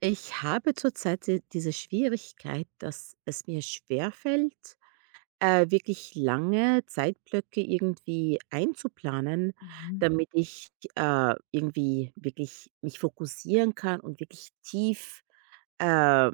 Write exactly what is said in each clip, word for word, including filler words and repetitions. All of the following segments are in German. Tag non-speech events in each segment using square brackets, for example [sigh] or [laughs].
Ich habe zurzeit die- diese Schwierigkeit, dass es mir schwerfällt, äh, wirklich lange Zeitblöcke irgendwie einzuplanen, Mhm, damit ich äh, irgendwie wirklich mich fokussieren kann und wirklich tief äh,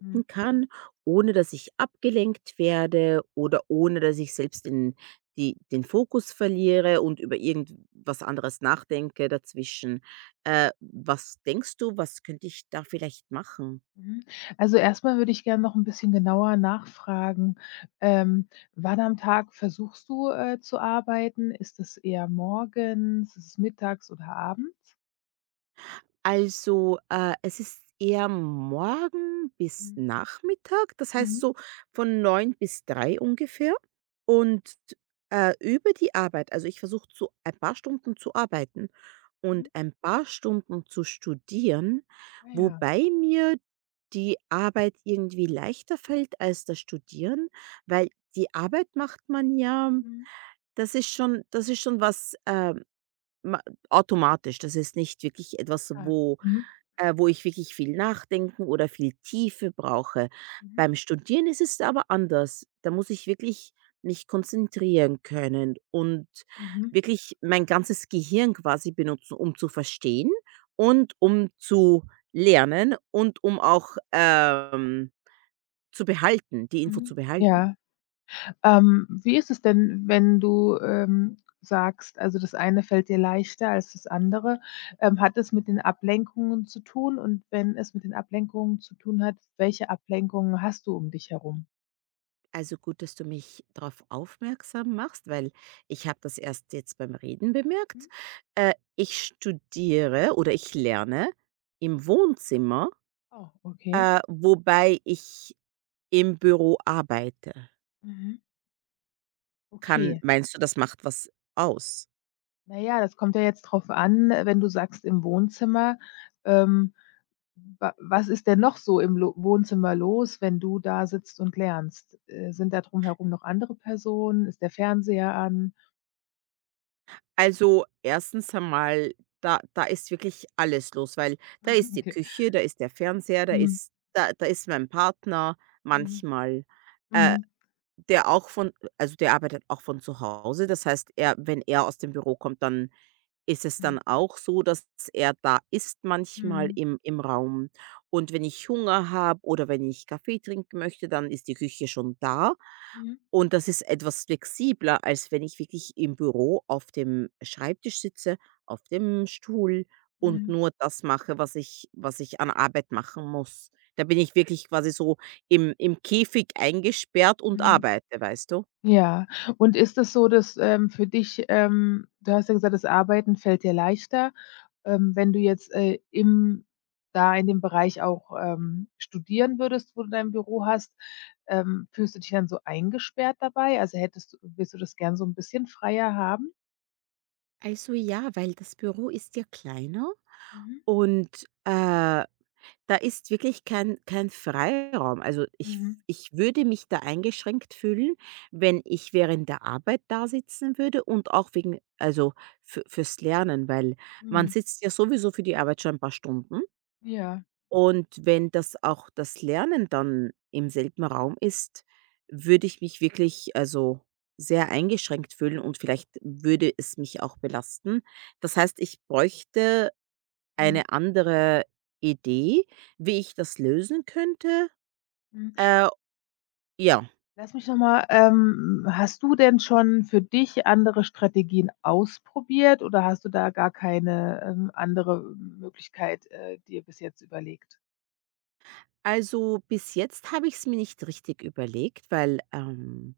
mhm, kann, ohne dass ich abgelenkt werde oder ohne dass ich selbst in die, den Fokus verliere und über irgendwas anderes nachdenke dazwischen. Äh, was denkst du, was könnte ich da vielleicht machen? mhm. Also, erstmal würde ich gerne noch ein bisschen genauer nachfragen, ähm, wann am Tag versuchst du, äh, zu arbeiten? Ist es eher morgens? Ist es mittags oder abends? Also, äh, es ist eher morgen bis Mhm, Nachmittag, das heißt mhm, so von neun bis drei ungefähr. Und, äh, über die Arbeit, also, ich versuche zu ein paar Stunden zu arbeiten mhm, und mhm. ein paar Stunden zu studieren, Ah ja. wobei mir die Arbeit irgendwie leichter fällt als das Studieren, weil die Arbeit macht man ja, Mhm. Mhm. das ist schon das ist schon was, äh ma automatisch. Das ist nicht wirklich etwas, Ah. wo Mhm. äh, wo ich wirklich viel nachdenken oder viel Tiefe brauche. Mhm. Beim Studieren ist es aber anders. Da muss ich wirklich mich konzentrieren können und Mhm. wirklich mein ganzes Gehirn quasi benutzen, um zu verstehen und um zu lernen und um auch, ähm, zu behalten, die Info zu Mhm. behalten. Ja. Ähm, wie ist es denn, wenn du, ähm, sagst, also, das eine fällt dir leichter als das andere? Ähm, hat es mit den Ablenkungen zu tun? Und wenn es mit den Ablenkungen zu tun hat, welche Ablenkungen hast du um dich herum? Also gut, dass du mich darauf aufmerksam machst, weil ich habe das erst jetzt beim Reden Mhm. bemerkt. Äh, ich studiere oder ich lerne im Wohnzimmer, Oh, okay. äh, wobei ich im Büro arbeite. Mhm. Kann, Okay. meinst du, das macht was aus? Na ja, das kommt ja jetzt drauf an, äh, wenn du sagst im Wohnzimmer, ähm, wa was ist denn noch so im Lo Wohnzimmer los, wenn du da sitzt und lernst? Äh, sind da drumherum noch andere Personen? Ist der Fernseher an? Also erstens einmal, da da ist wirklich alles los, weil da [laughs] ist die Okay. Küche, da ist der Fernseher, da Mhm. ist da da ist mein Partner Mhm. manchmal. Äh, Mhm. Der auch von, also, der arbeitet auch von zu Hause. Das heißt, er, wenn er aus dem Büro kommt, dann ist es dann Mhm. auch so, dass er da ist manchmal Mhm. im im Raum, und wenn ich Hunger habe oder wenn ich Kaffee trinken möchte, dann ist die Küche schon da, Mhm. und das ist etwas flexibler, als wenn ich wirklich im Büro auf dem Schreibtisch sitze, auf dem Stuhl und Mhm. nur das mache, was ich was ich an Arbeit machen muss. Da bin ich wirklich quasi so im im Käfig eingesperrt und Mhm. arbeite, weißt du? Ja, und ist es so, dass, ähm, für dich, ähm du hast ja gesagt, das Arbeiten fällt dir leichter, ähm, wenn du jetzt, äh, im da in dem Bereich auch, ähm, studieren würdest, wo du dein Büro hast, ähm, fühlst du dich dann so eingesperrt dabei? Also, hättest du willst du das gern so ein bisschen freier haben? Also ja, weil das Büro ist ja kleiner. Mhm. Und, äh da ist wirklich kein kein Freiraum. Also, ich Mhm. ich würde mich da eingeschränkt fühlen, wenn ich während der Arbeit da sitzen würde, und auch wegen, also, für fürs Lernen, weil man Mhm. sitzt ja sowieso für die Arbeit schon ein paar Stunden, Ja. und wenn das auch das Lernen dann im selben Raum ist, würde ich mich wirklich, also, sehr eingeschränkt fühlen, und vielleicht würde es mich auch belasten. Das heißt, ich bräuchte Mhm. eine andere Idee, wie ich das lösen könnte? Mhm. Äh, ja, Lass mich noch mal ähm, hast du denn schon für dich andere Strategien ausprobiert oder hast du da gar keine, ähm, andere Möglichkeit, äh, dir bis jetzt überlegt? also bis jetzt habe ich es mir nicht richtig überlegt, weil, ähm,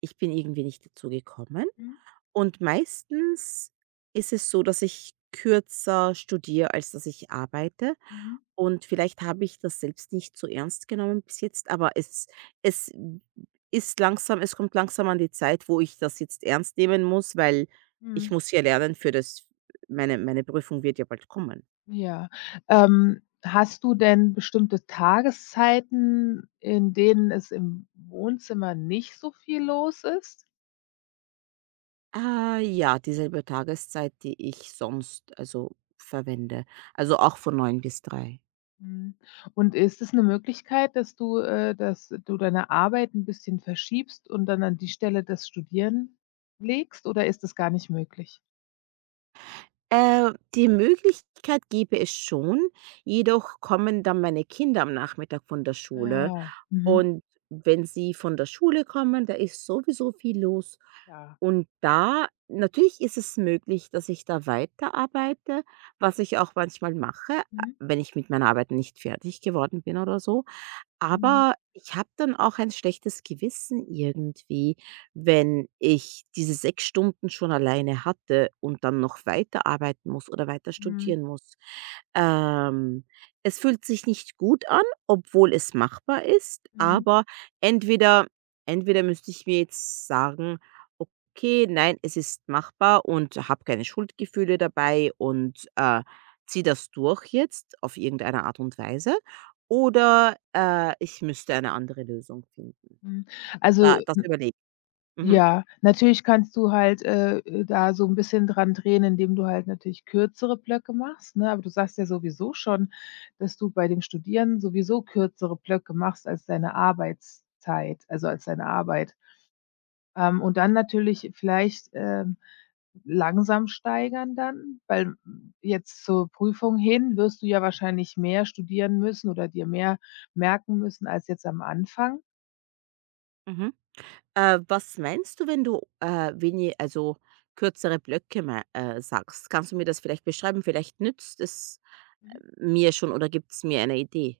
ich bin irgendwie nicht dazu gekommen. Mhm, Und meistens ist es so, dass ich kürzer studiere, als dass ich arbeite. mhm, Und vielleicht habe ich das selbst nicht so ernst genommen bis jetzt, aber es es ist langsam, es kommt langsam an die Zeit, wo ich das jetzt ernst nehmen muss, weil ich mhm. muss ja lernen für das, meine meine Prüfung wird ja bald kommen. Ja. Ähm, hast du denn bestimmte Tageszeiten, in denen es im Wohnzimmer nicht so viel los ist? Ah, ja, dieselbe Tageszeit, die ich sonst, also, verwende. Also, auch von neun bis drei. Mhm. Und ist es 'ne Möglichkeit, dass du äh, dass du deine Arbeit 'n bisschen verschiebst und dann an die Stelle das Studieren legst oder ist das gar nicht möglich? Äh, die Möglichkeit gäbe es schon, jedoch kommen dann meine Kinder am Nachmittag von der Schule. Ah, mhm. Und wenn sie von der Schule kommen, da ist sowieso viel los. Ja. Und da, natürlich ist es möglich, dass ich da weiterarbeite, was ich auch manchmal mache, a- Mhm. wenn ich mit meiner Arbeit nicht fertig geworden bin oder so. Mhm. Aber ich habe dann auch ein schlechtes Gewissen irgendwie, wenn ich diese sechs Stunden schon alleine hatte und dann noch weiterarbeiten muss oder weiter Mhm. studieren muss. Ähm, Es fühlt sich nicht gut an, obwohl es machbar ist, Mhm. aber entweder entweder müsste ich mir jetzt sagen: „Okay, nein, es ist machbar, und habe keine Schuldgefühle dabei und, äh, ziehe das durch jetzt auf irgendeine Art und Weise.“ Oder, äh, ich müsste eine andere Lösung finden. Mhm. Also, Da, das überlege ich. Mhm. ja, natürlich kannst du halt, äh, äh, da so 'n bisschen dran drehen, indem du halt natürlich kürzere Blöcke machst, ne? Aber du sagst ja sowieso schon, dass du bei dem Studieren sowieso kürzere Blöcke machst als deine Arbeitszeit, also als deine Arbeit. Ähm, und dann natürlich vielleicht, ähm, langsam steigern dann, weil m, jetzt zur Prüfung hin wirst du ja wahrscheinlich mehr studieren müssen oder dir mehr merken müssen als jetzt am Anfang. Mhm. Äh, was meinst du, wenn du, äh, wenig also, kürzere Blöcke mei äh, sagst? Kannst du mir das vielleicht beschreiben? Vielleicht nützt es, äh, mir schon oder gibt es mir eine Idee.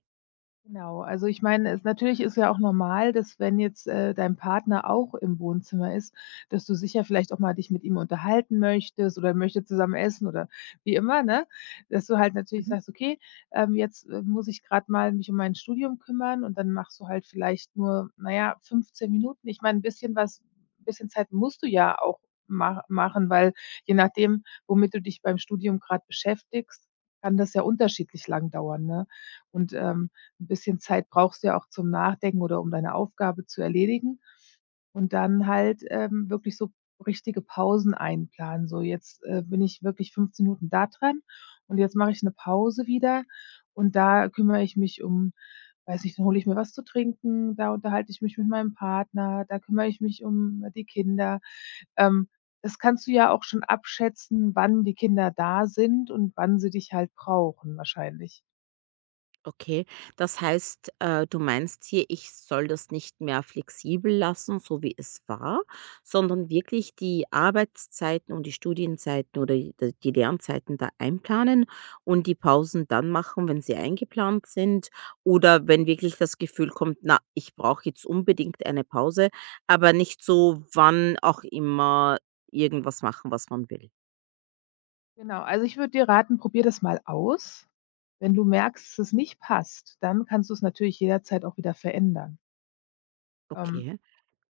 Genau, also ich meine, es natürlich ist ja auch normal, dass wenn jetzt, äh, dein Partner auch im Wohnzimmer ist, dass du sicher vielleicht auch mal dich mit ihm unterhalten möchtest oder möchtet zusammen essen oder wie immer, ne? Dass du halt natürlich sagst: „Okay, ähm, jetzt, äh, muss ich gerade mal mich um mein Studium kümmern“, und dann machst du halt vielleicht nur, naja ja, fünfzehn Minuten. Ich meine, ein bisschen was, ein bisschen Zeit musst du ja auch ma machen, weil je nachdem, womit du dich beim Studium gerade beschäftigst, kann das ja unterschiedlich lang dauern, ne? Und, ähm, ein bisschen Zeit brauchst du ja auch zum Nachdenken oder um deine Aufgabe zu erledigen und dann halt, ähm, wirklich so richtige Pausen einplanen. So, jetzt, äh, bin ich wirklich fünfzehn Minuten da dran und jetzt mache ich eine Pause wieder und da kümmere ich mich um, weiß nicht, dann hole ich mir was zu trinken, da unterhalte ich mich mit meinem Partner, da kümmere ich mich um die Kinder. Ähm, das kannst du ja auch schon abschätzen, wann die Kinder da sind und wann sie dich halt brauchen wahrscheinlich. Okay, das heißt, äh, du meinst hier, ich soll das nicht mehr flexibel lassen, so wie es war, sondern wirklich die Arbeitszeiten und die Studienzeiten oder die die Lernzeiten da einplanen, und die Pausen dann machen, wenn sie eingeplant sind, oder wenn wirklich das Gefühl kommt, na, ich brauche jetzt unbedingt eine Pause, aber nicht so, wann auch immer irgendwas machen, was man will. Genau, also ich würde dir raten, probier das mal aus. Wenn du merkst, dass es nicht passt, dann kannst du es natürlich jederzeit auch wieder verändern. Ähm, Okay,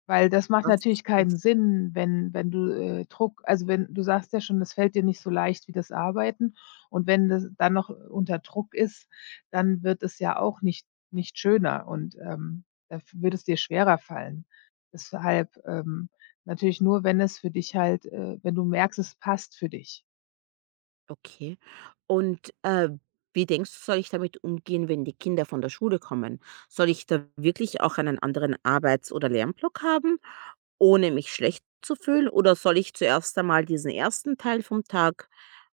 weil das macht das natürlich keinen ist Sinn, wenn wenn du, äh, Druck, also, wenn du sagst ja schon, das fällt dir nicht so leicht wie das Arbeiten, und wenn das dann noch unter Druck ist, dann wird es ja auch nicht nicht schöner und, ähm, da f würde es dir schwerer fallen. Deshalb, ähm, natürlich nur, wenn es für dich halt, äh wenn du merkst, es passt für dich. Okay. Und, äh, wie denkst du, soll ich damit umgehen, wenn die Kinder von der Schule kommen? Soll ich da wirklich auch einen anderen Arbeits- oder Lernblock haben, ohne mich schlecht zu fühlen? Oder soll ich zuerst einmal diesen ersten Teil vom Tag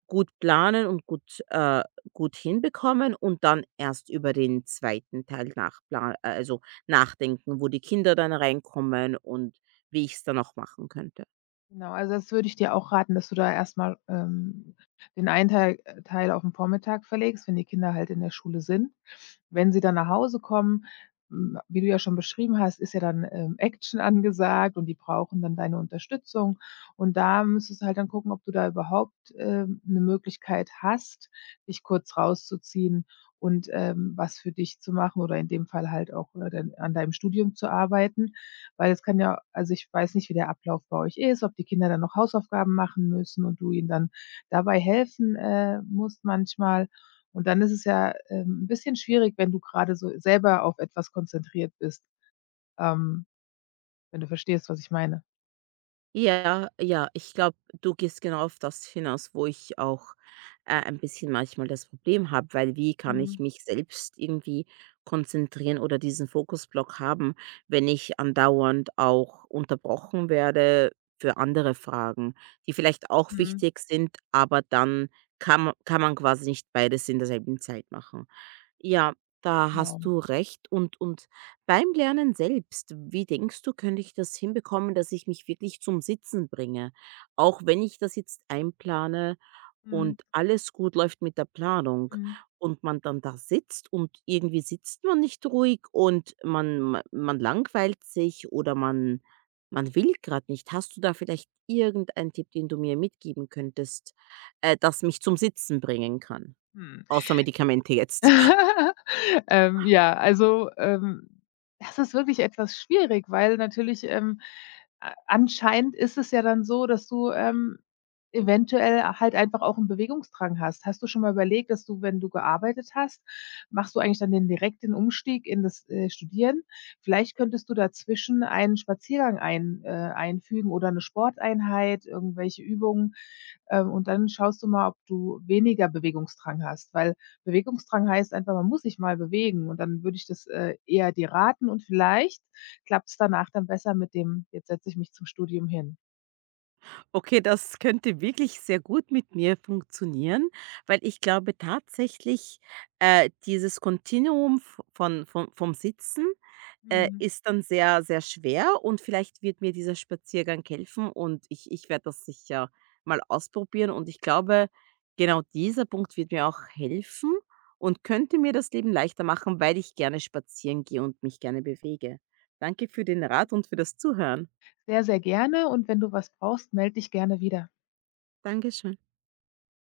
gut planen und gut, äh, gut hinbekommen und dann erst über den zweiten Teil nachpla äh, also nachdenken, wo die Kinder dann reinkommen und wie ich es dann auch machen könnte? Genau, also das würde ich dir auch raten, dass du da erstmal, ähm, den einen Teil äh, Teil auf den Vormittag verlegst, wenn die Kinder halt in der Schule sind. Wenn sie dann nach Hause kommen, hm, wie du ja schon beschrieben hast, ist ja dann, ähm, Action angesagt und die brauchen dann deine Unterstützung. Und da müsstest du halt dann gucken, ob du da überhaupt, ähm, 'ne Möglichkeit hast, dich kurz rauszuziehen und, ähm, was für dich zu machen oder in dem Fall halt auch, äh, dann an deinem Studium zu arbeiten. Weil es kann ja, also, ich weiß nicht, wie der Ablauf bei euch ist, ob die Kinder dann noch Hausaufgaben machen müssen und du ihnen dann dabei helfen, äh, musst manchmal. Und dann ist es ja, ähm, 'n bisschen schwierig, wenn du gerade so selber auf etwas konzentriert bist, ähm, wenn du verstehst, was ich meine. Ja, ja, ich glaube, du gehst genau auf das hinaus, wo ich auch, äh, ein bisschen manchmal das Problem habe, weil wie kann ich Mhm, mich selbst irgendwie konzentrieren oder diesen Fokusblock haben, wenn ich andauernd auch unterbrochen werde für andere Fragen, die vielleicht auch mhm. wichtig sind, aber dann kann ma kann man quasi nicht beides in derselben Zeit machen. Ja, da hast Genau. du recht, und und beim Lernen selbst, wie denkst du, könnte ich das hinbekommen, dass ich mich wirklich zum Sitzen bringe? Auch wenn ich das jetzt einplane Mhm, und alles gut läuft mit der Planung mhm. und man dann da sitzt und irgendwie sitzt man nicht ruhig, und man, ma- man langweilt sich oder man, man will gerade nicht. Hast du da vielleicht irgendeinen Tipp, den du mir mitgeben könntest, äh, das mich zum Sitzen bringen kann? Mhm. Außer Medikamente jetzt. [laughs] Ähm, ja, also, ähm, das ist wirklich etwas schwierig, weil natürlich, ähm, a anscheinend ist es ja dann so, dass du, ähm, eventuell halt einfach auch einen Bewegungsdrang hast. Hast du schon mal überlegt, dass du, wenn du gearbeitet hast, machst du eigentlich dann den direkten Umstieg in das, äh, Studieren? Vielleicht könntest du dazwischen einen Spaziergang ein äh, einfügen oder eine Sporteinheit, irgendwelche Übungen, ähm, und dann schaust du mal, ob du weniger Bewegungsdrang hast, weil Bewegungsdrang heißt einfach, man muss sich mal bewegen, und dann würde ich das, äh, eher dir raten und vielleicht klappt es danach dann besser mit dem: „Jetzt setze ich mich zum Studium hin.“ Okay, das könnte wirklich sehr gut mit mir funktionieren, weil ich glaube tatsächlich, äh, dieses Kontinuum v von von vom Sitzen, äh, Mhm. ist dann sehr, sehr schwer, und vielleicht wird mir dieser Spaziergang helfen, und ich ich werde das sicher mal ausprobieren, und ich glaube, genau dieser Punkt wird mir auch helfen und könnte mir das Leben leichter machen, weil ich gerne spazieren gehe und mich gerne bewege. Danke für den Rat und für das Zuhören. Sehr, sehr gerne, und wenn du was brauchst, melde dich gerne wieder. Dankeschön.